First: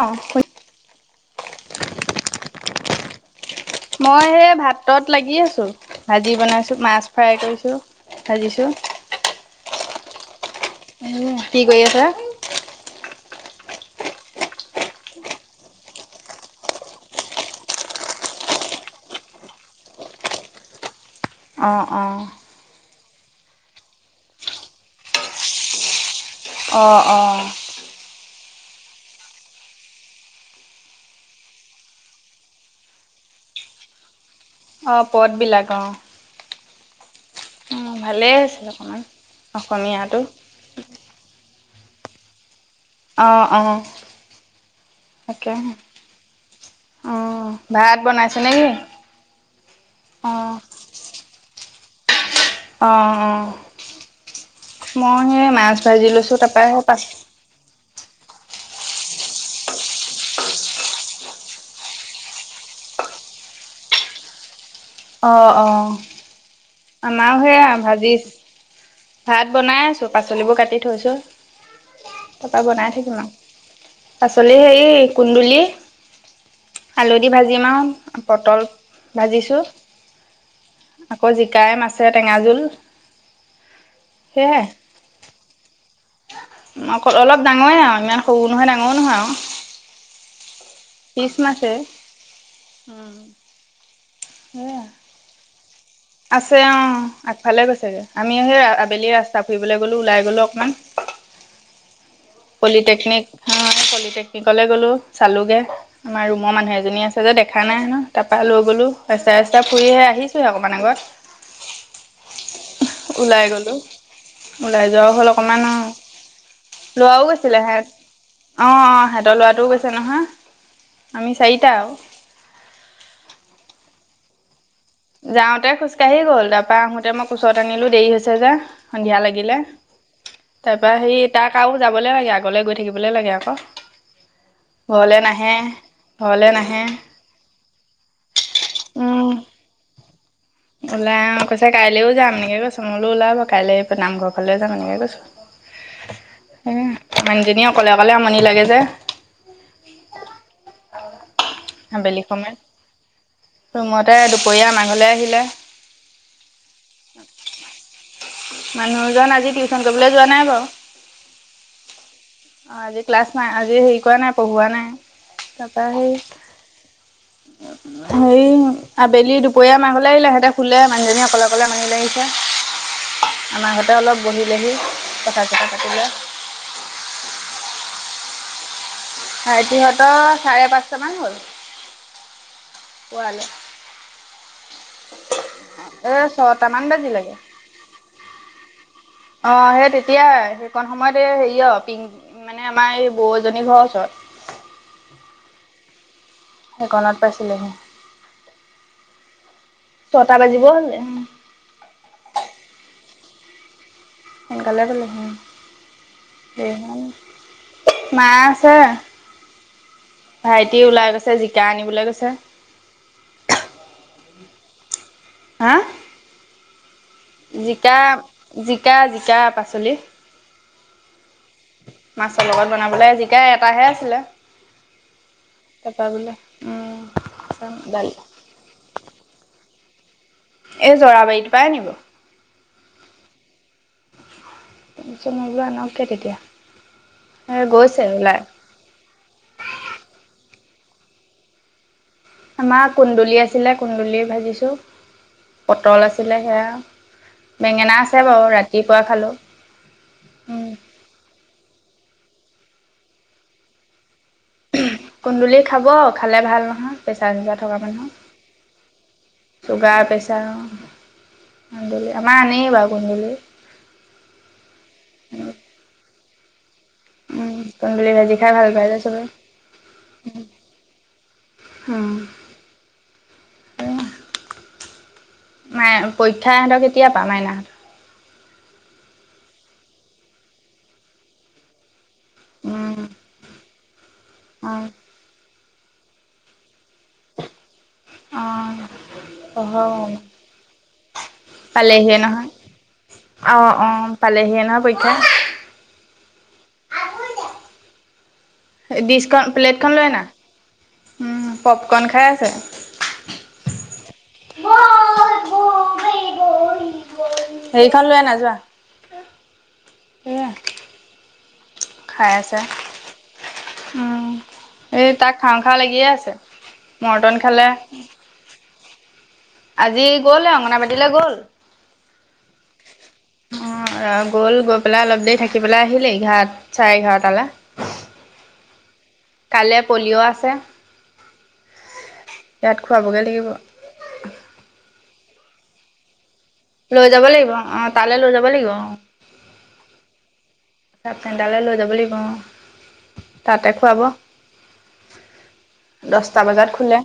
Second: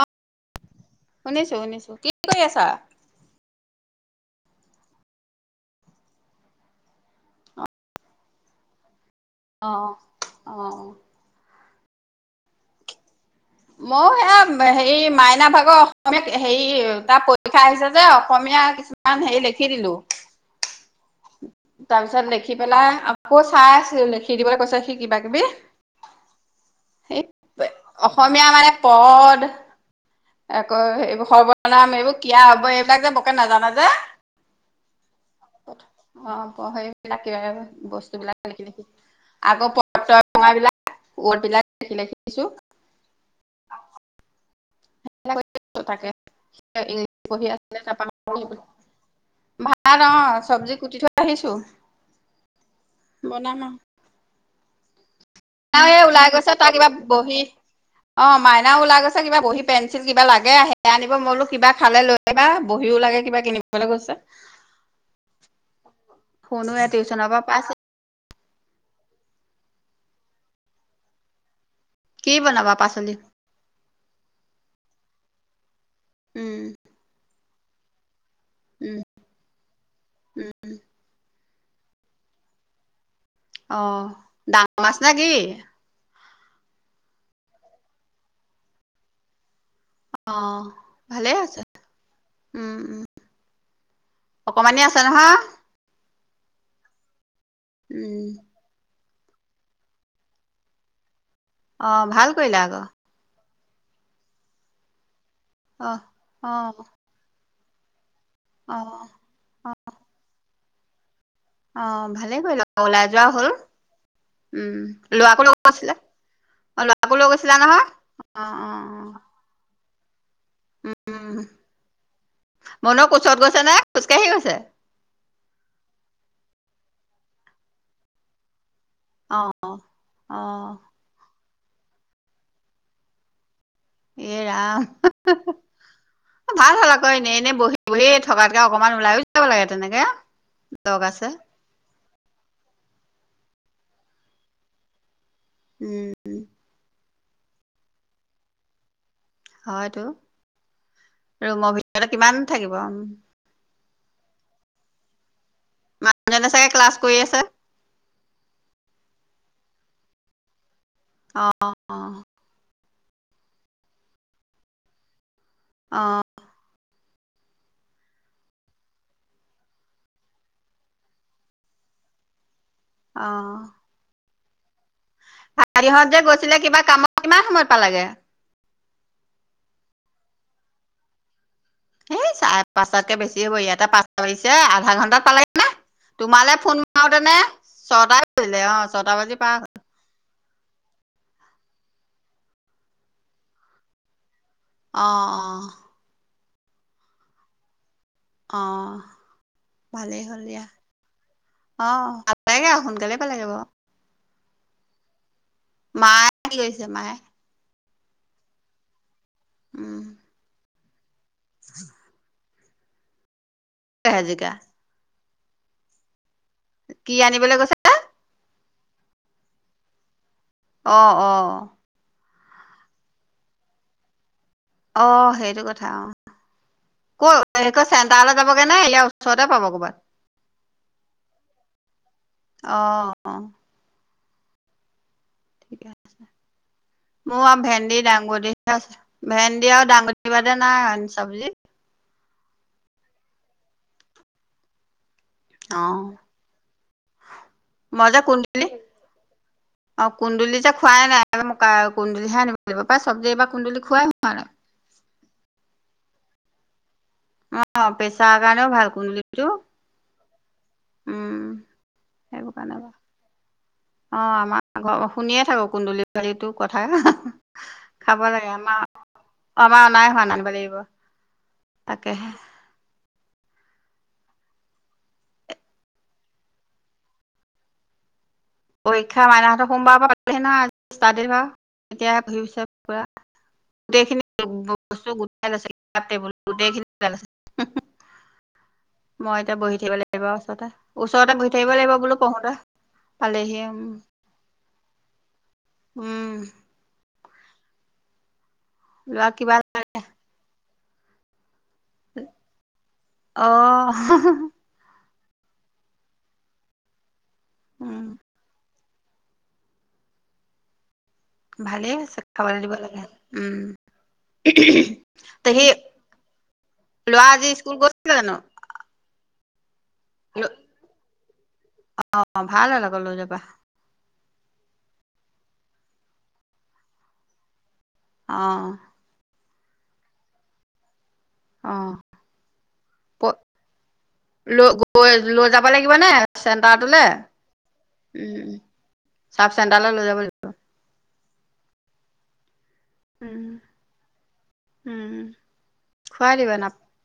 অ হয়। শুনিছো। শুনিছো। কি কৰি আছা? মই সেই ভাতত লাগি আছো। ভাজি বনাইছো। মাছ ফ্ৰাই কৰিছো। ভাজিছো। অহ। অহ। এহ। কি কৰি আছা? ময়ো সেয়া হেৰি, মাইনা ভাগৰ অসমীয়াত, হেৰি তাৰ পৰীক্ষা আহিছে যে অসমীয়া [unintelligible] দুখন হেৰি লিখি দিলো। অ তাৰ পিছত লিখি পেলাই আকৌ চাই আছিলো। লিখি দিবলৈ কৈছে, সি কিবা -কিবি অহ। সেই অহ। অসমীয়া মানে পদ, আকৌ এইবোৰ সৰ্বনাম, এইবোৰ ক্ৰিয়া, অব্যয় এইবিলাক যে ব'কে নাজানে যে অ' পদ বিলাক। অ'হ। অ' অ' প সেইবিলাক, কিবা বস্তু ভালেই বিলাক লিখি আছিল লিখি অকণমান আকৌ অসমীয়াটো পঙবিলাক ওৱদবিলাক লিখি লিখি দিছো। অঁ অঁ তাকে তাকে অ ইংলিছ পঢ়ি আছিলে ভাত তাৰপা বনাইছে নে কি? ভাত অ চব্জি কুটি থৈ আহিছো। অ অ বনাম মই হে - মাই এ ওলাই গৈছে তাৰ কিবা বহি- অ মাইনা ওলাই গৈছে কিবা বহি পেঞ্চিল কিবা লাগে আহে আনিব মলো কিবা খালে লৈ- কিবা বহীও লাগে কিবা কিনিবলৈ গৈছে। অ অ ফোনো এ টিউচনৰ পৰা আমাৰো পাইছে। সেয়া ভাজি- ভাত বনাই আছো পাচলিবোৰ কাটি থৈছো কি তাৰপা বনাবা বনাই পাচলি? থাকিম আৰু। পাচলি হেই কুন্দুলি। উম আলুদি ভাজিম আৰু পটল উম, ভাজিছোঁ আকৌ জিকাই মাছে টেঙা জোল। অ ডাঙৰ মাছ নে কি? অ অলপ ডাঙৰে আৰু ইমান সৰু নহয় ডাঙৰো নহয় আৰু। অ পিছ ভালেই আছে। মাছে উম ওম! সেয়া অকমানেই আছে নহয়? আছে অ, আগফালে গৈছেগে। উম, আমি সেই আবেলি ৰাস্তা ফুৰিবলৈ গ'লো ওলাই গ'লো অকমান। অ ভাল। কৰিলা আকৌ। পলিটেকনিক হা পলিটেকনিকলৈ গ'লো চালোগে। অ', আমাৰ ৰুমৰ অ', মানুহ এজনী আছে। তাহত দেখা নাই হেনো তাৰপৰা লৈ গ'লো অ', ৰাস্তা ৰাস্তা ফুৰি আহে আহিছোহে অকমান আগত। অ ভালে কৰিলা ওলাই যোৱাও হ'ল। উম ওলাই যোৱাও হ'ল লৰাকো লগত অকণমান আছিলে অলপ - লৰাকো লৰাও লৈ গৈছিলা নহয়? অ অ তাৰ লৰাটোও গৈছে নহয়, আমি উম, চাৰিটা আৰু। মনৰ কোচত গৈছে নে খোজকাঢ়ি গৈছে? যাওঁতে খোজকাঢ়িয়ে গল, তাৰপা আহোতে মই ওচৰত আনিলো দেৰি হৈছে যে। সন্ধিয়া অ' লাগিলে। অ' তাৰপৰা সেই- তাক আৰু যাবলে লাগে আগলৈ গৈ থাকিবলৈ লাগে আকৌ। এই ৰাম ঘৰলে নাহে ঘৰলে নাহে। এ এনে বহি বহি থকাতকে অকণমান ওলাইও উম যাব লাগে তেনেকে। দৰকাৰ আছে। ওলাই কৈছে, কাইলৈও যাম এনেকে কৈছো মোলৈ ওলাব কাইলৈ নামঘৰ ফালেও যাম এনেকে কৈছো। উম উম মানুহজনী অকলে অকলে আমনি লাগে যে। হয়টো, ৰুমৰ ভিতৰতে আবেলি কিমান সময়ত থাকিব উম। ৰুমতে দুপৰীয়া আমাৰ ঘৰলে আহিলে। মানুহজনে চাগে ক্লাছ কৰি আছে? মানুহজন আজি টিউচন কৰিবলৈ যোৱা নাই বাৰু। অ অ অ অ আজি ক্লাছ নাই। আজি হেৰি কৰা নাই, পঢ়োৱা নাই। তাৰপা সেই- অ' [inaudible] হেৰি আবেলি দুপৰীয়া আমাৰ ঘৰলে আহিলে সেহঁতে শুলে মানুহজনী অকলে অকলে আমাৰ ঘৰলে আহিছে। আমাৰ ঘৰতে অলপ বহিলেহি। কথা চথা পাতিলে সাঁৰিহঁতে যে গৈছিলে কিবা কামত কিমান সময় পালেগে? ভাইটিহঁতৰ চাৰে পাঁচটামান হ'ল। এই চাৰে পাঁচতাতকে বেছি শুৱালে হব। ইয়াতে পাছ পিছে আধা ঘণ্টাত পালাগে নে? এ তোমালে ফোন ছটামান মাৰোতেনে বাজিলেগে ছয়টা বাজিলে অ ছটা বাজি। অ পাৰ হ'ল সেই তেতিয়াই। অকণ সময়ত এই হেৰি অ পিংক মানে আমাৰ এই বৌজনী ঘৰৰ ওচৰত। অ অ। সেইকণত পাইছিলেহি। অ ভালেই ছটা হ'ল বাজিব দিয়া। হ'লে অ [unintelligible] সোনকালে পালেগে বাৰু সোনকালে মায়ে কি কৰিছে [unintelligible] মায়ে মা আছে? উম ভাইটি ওলাই গৈছে জিকা আনিবলৈ গৈছে। এ জিকা হা। কি আনিবলৈ গৈছে জিকা জিকা জিকা পাচলি। অ অ। মাছৰ লগত বনাবলৈ জিকাই এটাহে আছিলে। অ সেইটো কথা অ। তাৰপৰা বোলে উম ক দালি চেণ্টাৰ যাবগে নাই এতিয়া ওচৰতে পাব কবাত এই জৰাবাৰীত পাই আনিব। অ। [unintelligible] ঠিকে আনকগে তেতিয়া মোৰ আৰু এই ভেন্দি গৈছে ওলাই। দাংবডি ভেন্দি আৰু দাঙবদি বাদে নাই চব্জি। আমাৰ কুন্দুলি আছিলে কুন্দুলি ভাজিছোঁ অ পটল আছিলে সেয়া। বেঙেনা মই যে আছে বাৰু কুন্দুলি ৰাতিপুৱা খালো, উম। ত মোক কুন্দুলিহে আনিব লাগিব পায় চব্জী এইবাৰ কুন্দুলি খোৱাই হোৱা নাই। উম কুন্দুলি খাব খালে ভাল নহয়। প্ৰেছাৰ চুগাৰ থকা অ প্ৰেছাৰ কাৰণেও ভাল কুন্দুলিটো মানুহ চুগাৰ প্ৰে। উম [unintelligible] কুন্দুলি আমাৰ সেইবোৰ আনেই কাৰণে বাৰু ভাল। কুন্দুলি। অ আমাৰ ঘ শুনিয়ে থাকো কুন্দুলি বাৰো সেইটো কথা। উম কুন্দুলি খাব ভাজি খাই লাগে ভাল আমাৰ পাই যে চবে। আমাৰ অনাই হোৱা নাই আনিব লাগিব। উম। তাকেহে নাই পৰীক্ষা ইহঁতৰ কেতিয়া পা মাইনাহতৰ। পৰীক্ষা মাইনাহতৰ সোমবাৰৰ পৰা পাবহি নহয় ষ্টাড পৰা এতিয়া হেৰি হৈছে পি উম। পুৰা। গোটেইখিনি অ', বস্তু গোটাই নাছিল। [unintelligible] ওতে পঢ়ক ওচৰতে বহি থাকিব লাগিব পালেহিয়ে বোলো নহয়। [unintelligible] পালেহি অ উম অ পালেহি না পৰীক্ষা উম ডিছ ল'ৰা খন কিবা প্লেটখন লৈ আনা উম পপকন খাই আছে অ', সেইখন উম, লৈ আনা যোৱা সেইয়া ভালে হৈছে খাবলৈ দিব লাগে উম উম, এই তাক তে খাওঁ সেই খাওঁ লাগিয়ে আছে ল'ৰা মৰ্টন আজি খালে স্কুল গৈছিলে জানো? আজি গ'লে অংগনাবাদিলৈ গ'ল অ', ভাল হ'ল আকৌ লৈ যাবা, অ গ'ল গৈ পেলাই অলপ দেৰি থাকিবলে আহিলেই এঘাৰ চাৰে এঘাৰটালে। অ কাইলৈ পলিঅ' আছে অ। ইয়াত খোৱাবগে লাগিব। ল গৈ লৈ যাব লাগিব নে। চেণ্টাৰটোলে? লৈ যাব লাগিব অ তালে লৈ যাব উম, লাগিব অ। চাব চেন্টাৰলৈ লৈ যাব চাব চেন্টাৰলৈ লৈ যাব লাগিব অ উম, তাতে খুৱাব উম, খুৱাই দছটা দিবা বজাত নাপ খোলে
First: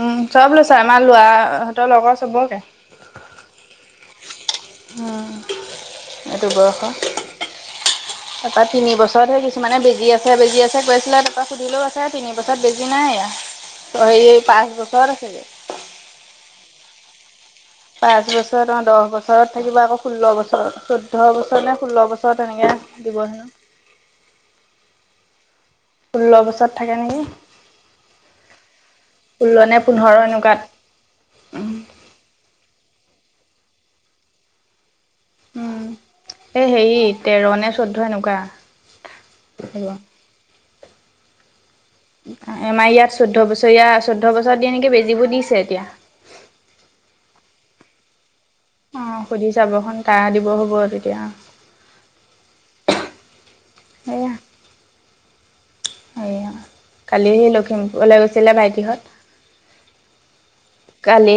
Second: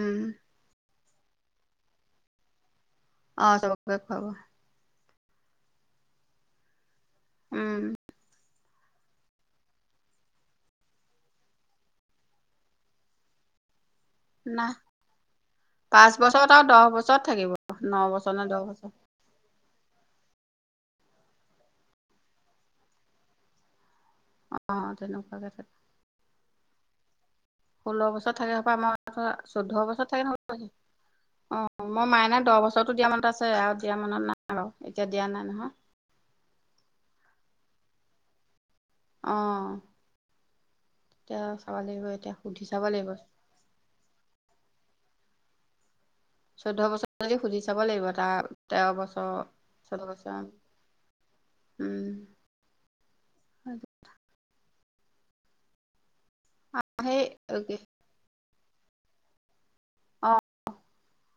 উম চব লৈছে আমাৰ লৰা হঁতৰ লগৰ চবকে অ চবকে খুৱাবো অহ এইটো বয়সৰ উম তপাত তিন বছৰত সেই কিছুমানে বেজি আছে বেজি আছে কৈ আছিলে তা পৰা সুধিলো পাছে তিন বছৰত বেজি নাই [inaudible] সেই না পাঁচ বছৰ আছিলে পাঁচ বছৰত আৰু দছ বছৰত থাকিব পাঁচ বছৰ অ দহ বছৰ বছৰত থাকিব আকৌ ষোল্ল বছৰ চৈধ্য বছৰ নে ষোল্ল বছৰ তেনেকে দিব জেনো অ তেনেকুৱাকে থ ষোল্ল বছৰত থাকে নেকি ষোল্ল বছৰত থাকে হপাই আমাৰ ষোল্ল নে চৈধ্য বছৰত পোন্ধৰ থাকে এনেকুৱাত নহবি অ মই মাইনাক দহ বছৰত দিয়া মনত আছে আৰু দিয়া মনত নাই আৰু এতিয়া দিয়া নাই নহয় এ হেৰি তেৰ নে চৈধ্য এনেকুৱা অ থাকিব। তেতিয়া চাব লাগিব এতিয়া সুধি চাব লাগিব ত'য়া চৈধ্য বছৰত দিয়ে নেকি বেজীবোৰ দিছে এতিয়া চৈধ্য বছৰলৈকে সুধি চাব লাগিব টা অ সুধি চাব সোনকালে দিব হ'ব তেতিয়া উম সেয়া সেই কালি লখিমপুৰলৈ গৈছিলে অ ভাইটিহত কালি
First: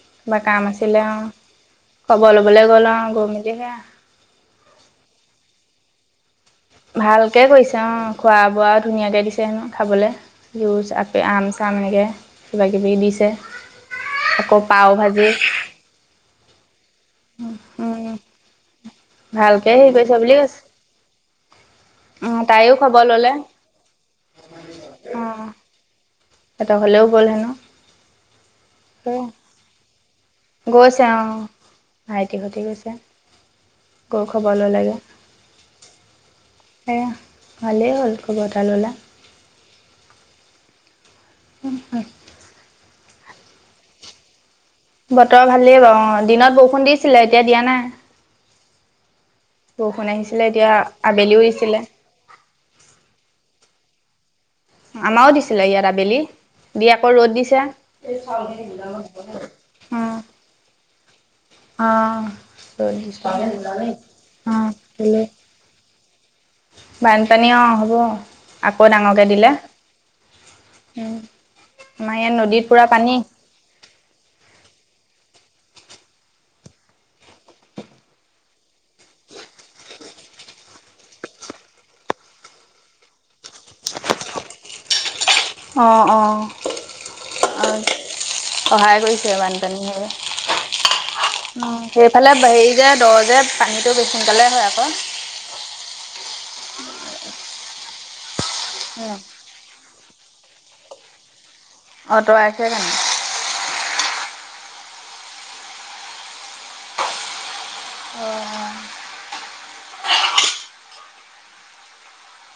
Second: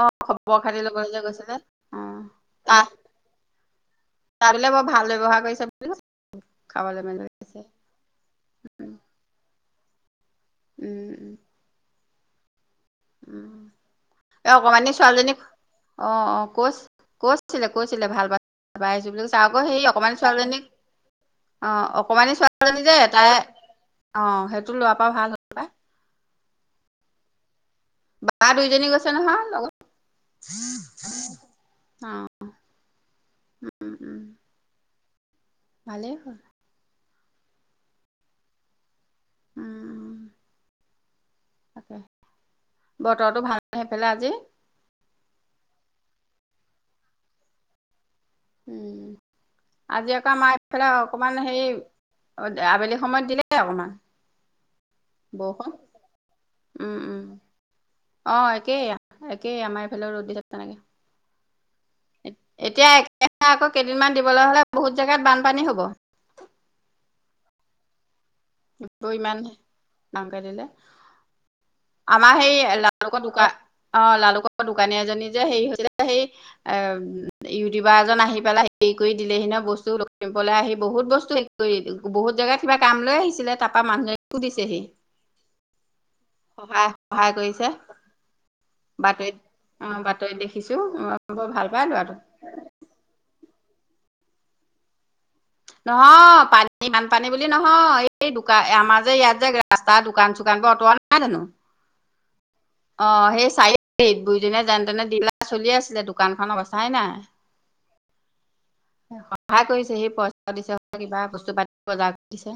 অ খবৰ কাম খাতি আছিলে ল'বলৈ অ যে গৈছিলে অ খবৰ ল'বলৈ গ'ল আৰু গৈ মেলিহে তাৰ বোলে বৰ ভাল ব্যৱহাৰ কৰিছে বুলি কৈছে খাবলৈ মেলি ভালকে দিছে কৰিছে অ খোৱা বোৱা ধুনীয়াকে দিছে হেনো খাবলে উম লৈ আপেল উম আম চাম এনেকে কিবাকিবি দিছে উম এই আকৌ অকমানি পাও ভাজি ছোৱালীজনীক অ অ কছ কৈছিলে কৈছিলে উম ভাল পাই াবাই আহিছো বুলি কৈ চা আকৌ ভালকে সেই হেৰি অকমান কৰিছে বুলি কৈছে ছোৱালীজনীক [unintelligible] অ অ অকমানি তাইও ছোৱালীজনী যে খবৰ তাই ললে অ সেইটো লোৱাৰ পৰা ভাল হ'ল বা। হেতঁৰ ঘৰলৈ গ'ল হেনোঁ। বা দুইজনী গৈছে নহয় লগত। গৈছে অ', অ ভাইটি সৈতে গৈছে, উম উম গৈ খবৰ ললেগে। ভালেই হ'ল। এয়া, ভালেই হ'ল খবৰ এটা ল'লা। উম তাকে, বতৰটো ভাল নে সেইফালে আজি? বতৰ ভালেই বাৰু অ', দিনত বৰষুণ দিছিলে এতিয়া দিয়া নাই। উম, বৰষুণ আজি আকৌ আহিছিলে আমাৰ এতিয়া এইফালে অকমান আবেলিও সেই দিছিলে। অ' আবেলি সময়ত দিলে অকমান। আমাৰও দিছিলে বৰষুণ ইয়াত আবেলি, দি উম আকৌ উম ৰ'দ দিছে। য়া আমাৰ ফালেও ৰদ দিলে। তেনেকে অ', এতিয়া একেৰাহে আকৌ কেইদিনমান দিবলৈ [unintelligible] হ'লে অ' বহুত জেগাত দিলে বানপানী হ'ব বানপানী অ হ'ব আকৌ টো ডাঙৰকে ইমান দিলে ডাঙৰকে দিলে উম আমাৰ সেই লালুকৰ দোকা অ লালুকৰ দোকানী এজনী যে হেৰি হৈছিলে সেই এ ম ইউটিউবাৰ এজন আহি পেলাই হেৰি কৰি দিলেহি নহ বস্তু লখিমপুৰলৈ আহি বহুত বস্তু বহুত জেগা কিবা কাম লৈ আহিছিলে তাৰপা মানুহজনীকো দিছেহি। সহা সহায় কৰিছে। সহায় কৰিছে বাতৰিত, বানপানী অ' সেয়ে বাতৰিত দেখিছো, বৰ ভাল পাই লৰাটো। সেইফালে হেৰি যে, দৰ যে, পানীটো বেছ সোনকালেই হয় আকৌ। নহয়, পানী বানপানী বুলি নহয়, এই দোকা আমাৰ যে ইয়াত যে ৰাস্তা দোকান চোকানবোৰ অতৰোৱা নাই জানো? অতৰাইছে জানো। অঁ' সেই চাৰি-লিত বুঢ়িজনীয়ে যেনেতেনে দি পেলাই চলি আছিলে দোকানখন অৱস্থাই নাই। [inaudible] অ'। সহায় কৰিছে, সি পইচা দিছে, কিবা বস্তু পাতি বজাৰ কৰি দিছে।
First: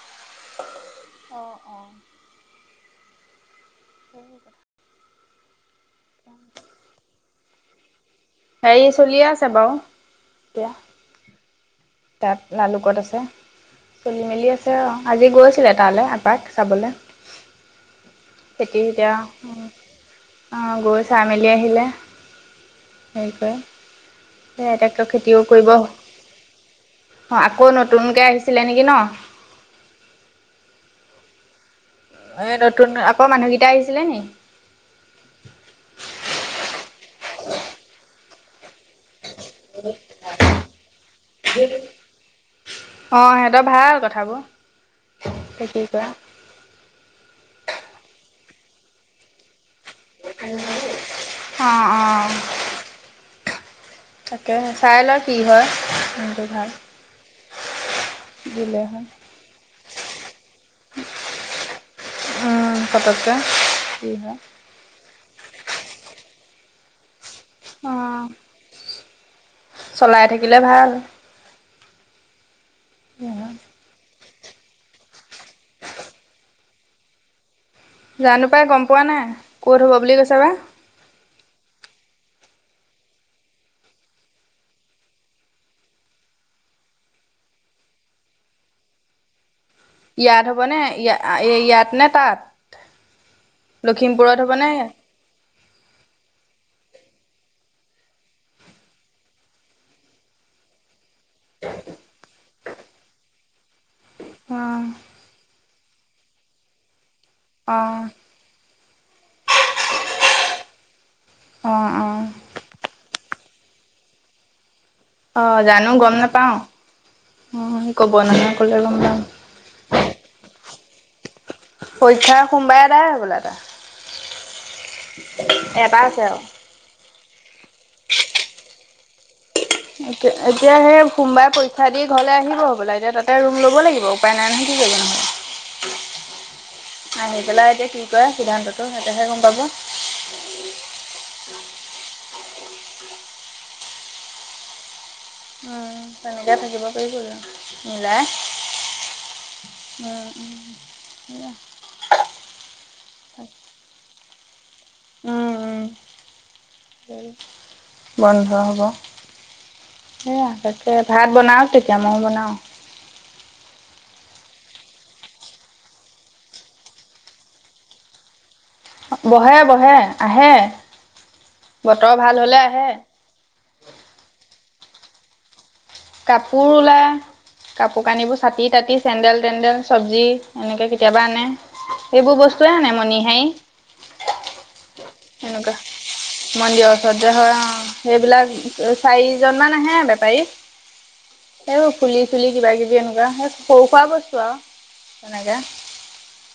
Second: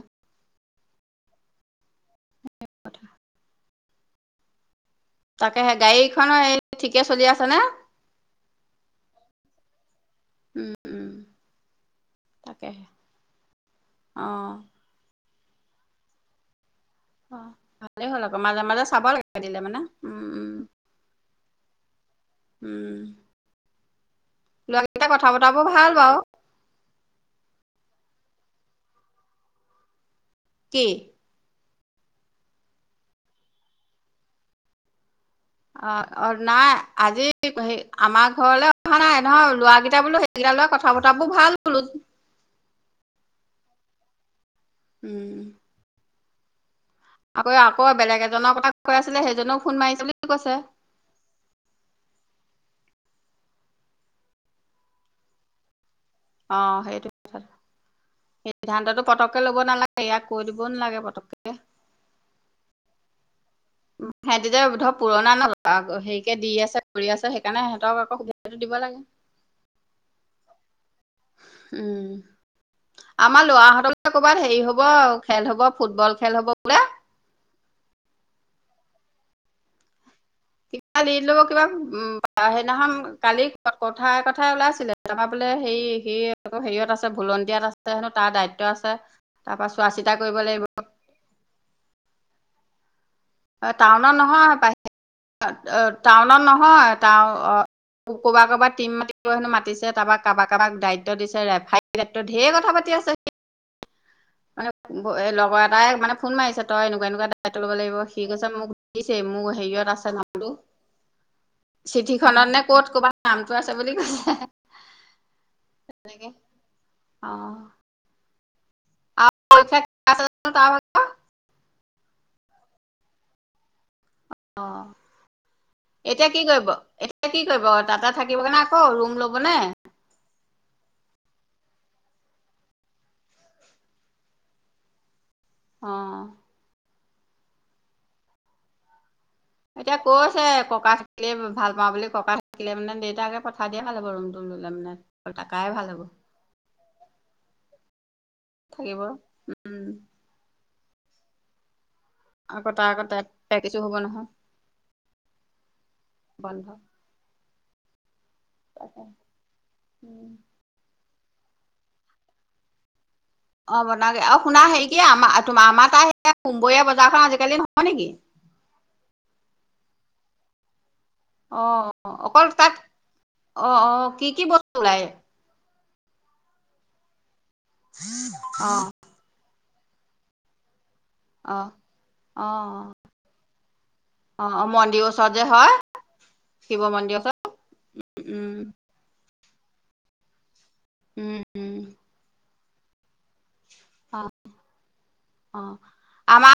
তাকেহে গাড়ীখনৰ এই, ঠিকে চলি আছে নে? গাড়ী চলিয়ে আছে বাউ এতিয়া। উম তাত তাকেহে লালুকত আছে, চলি অ মেলি আছে। অ', আজি গৈছিলে তালে এপাক চাবলে। অ', ভালে হ'ল আকৌ মাজে মাজে চাব লাগে দিলে মানে। উম উম অ' গৈ চাই মেলি আহিলে, উম সেই কৰি। সে ল'ৰাকেইটা এতিয়াতো কথা খেতিও বতৰাবোৰ কৰিব। ভাল বাৰু অ' আকৌ নতুনকে আহিছিলে নেকি ন? কি? এ নতুন, আকৌ মানুহকেইটা আহিছিলে নি? অ', অ' নাই আজি হেৰি আমাৰ ঘৰলে আ অহা নাই, নহয় লৰাকেইটা বোলো সেইকেইটা লৰা কথা বতৰাবোৰ ভাল বোলো। অ' সিহঁতৰ ভাল কথাবোৰ উম তে কি কোৱা আকৌ আকৌ বেলেগ এজনৰ কথা কৈ আছিলে সেইজনেও ফোন মাৰিছে বুলি কৈছে। অঁ' অঁ'। তাকেহে, চাই ল কি হয় উম অ' সেইটো কথাটো। দিলে সিদ্ধান্তটো হয় পতককে ল'ব নালাগে, ইয়াক কৈ দিবও নালাগে পতককে। উম, পতককে। উম হেতি যে ধৰ পুৰণা ন লা, আগ হেৰিকে দি আছে কৰি আছে। সেইকাৰণে অ সিহঁতক আকৌ সুবিধাটো দিব লাগে। চলাই থাকিলে ভাল উম আমাৰ লৰাহতলে কবাত হেৰি হব খেল হব ফুটবল খেল হব বোলে জানো পাই গম পোৱা নাই, ক'ত হ'ব বুলি কৈছে বা। [unintelligible] কিবা উম, সেইদিনাখন কালি কথাই কথাই ওলাইছিলে। [unintelligible] বোলে হে সি আকৌ হেৰিয়ত আছে ভুলণ দিয়াত আছে হেনো তাৰ দায়িত্ব আছে তাৰপা চোৱা চিতা কৰিব লাগিব। এই ইয়াত নে তাত? টাউনত লখিমপুৰত নহয়, হ'বনে ইয়াত? [unintelligible] টাউনত নহয়। [unintelligible] ক-কৰ'বা-কৰবাত টীম মাতি হেন মাতিছে তাৰপা কাৰবাক কাৰবাক দা দিছে, [unintelligible] ক্ষেত্ৰত ঢেৰ কথা পাতি আছে অ', [unintelligible] লগৰ এটাই মানে ফোন মাৰিছে তই এনেকুৱা এনেকুৱা [unintelligible] লব লাগিব, অ', সি কৈছে মোক [unintelligible] মোৰ হেৰিয়ত আছে নামটো, অ', চিঠি অ', খনত নে ক'ত ক'ৰবাত নামটো আছে বুলি কৈছে। অ', জানো গম তেনেকে নাপাও, অ', ক'ব নহয় কলে গম পাম। [unintelligible] তাৰ ভাগৰ পৰীক্ষা সোমবাৰে এদাই হবলা তাৰ, অ এটা আছে এতিয়া আৰু। কি কৰিব এতিয়া কি কৰিব, তাতে থাকিবনে আকৌ ৰুম ল'বনে? এতিয়া সেই সোমবাৰে পৰীক্ষা দি ঘৰলে আহিব হবলা, এতিয়া তাতে ৰুম ল'ব লাগিব। উপাই নাই নহয় কি কৰিব [unintelligible] অ'। আনি পেলাই এতিয়া কি কৰে সিদ্ধান্তটো সেহতেহে গম পাব। এতিয়া কৈছে ককা থাকিলে ভাল পাওঁ বুলি ককা থাকিলে মানে দেউতাকে পঠাই দিয়ে ভাল হ'ব ৰুমটো। [unintelligible] ভাল হ'ব অ', তেনেকে থাকিব পাৰিবই আৰু মিলাই। থাকিব উম অ', এয়া। আকৌ তাৰ আগত [unintelligible] হ'ব নহয়। উম বন্ধ উম। বন্ধ হ'ব। তাকে উম [unintelligible] ভাত বনাওঁক তেতিয়া, ময়ো বনাওঁ। অ', বনাওঁগে আৰু শুনা হেৰি কি আম-আমাৰ তাৰ কুমবৰীয়া বজাৰখন আজিকালি নহয় নেকি? বহে বহে, আহে। অ', বতৰ অ', ভাল অকল হলে তাত, আহে অ', অ', কি কি বস্তু ওলাই? কাপোৰ ওলাই, কাপোৰ কানিবোৰ, অ চাটি-তাটি, চেণ্ডেল-তেন্দেল, চবজি এনেকৈ কেতিয়াবা আনে। অ সেইবোৰ অ বস্তুৱে আনে মনিহাৰী অ', অ', [unintelligible] সেনেকুৱা, মন্দিৰৰ ওচৰত যে হয় অ', উম সেইবিলাক চাৰিজন মান আহে বেপাৰী। উম। উম এই ফুলি চুলি কিবা কিবি এনেকুৱা, সে সৰু সুৰা অ বস্তু আৰু অ তেনেকে। আমাৰ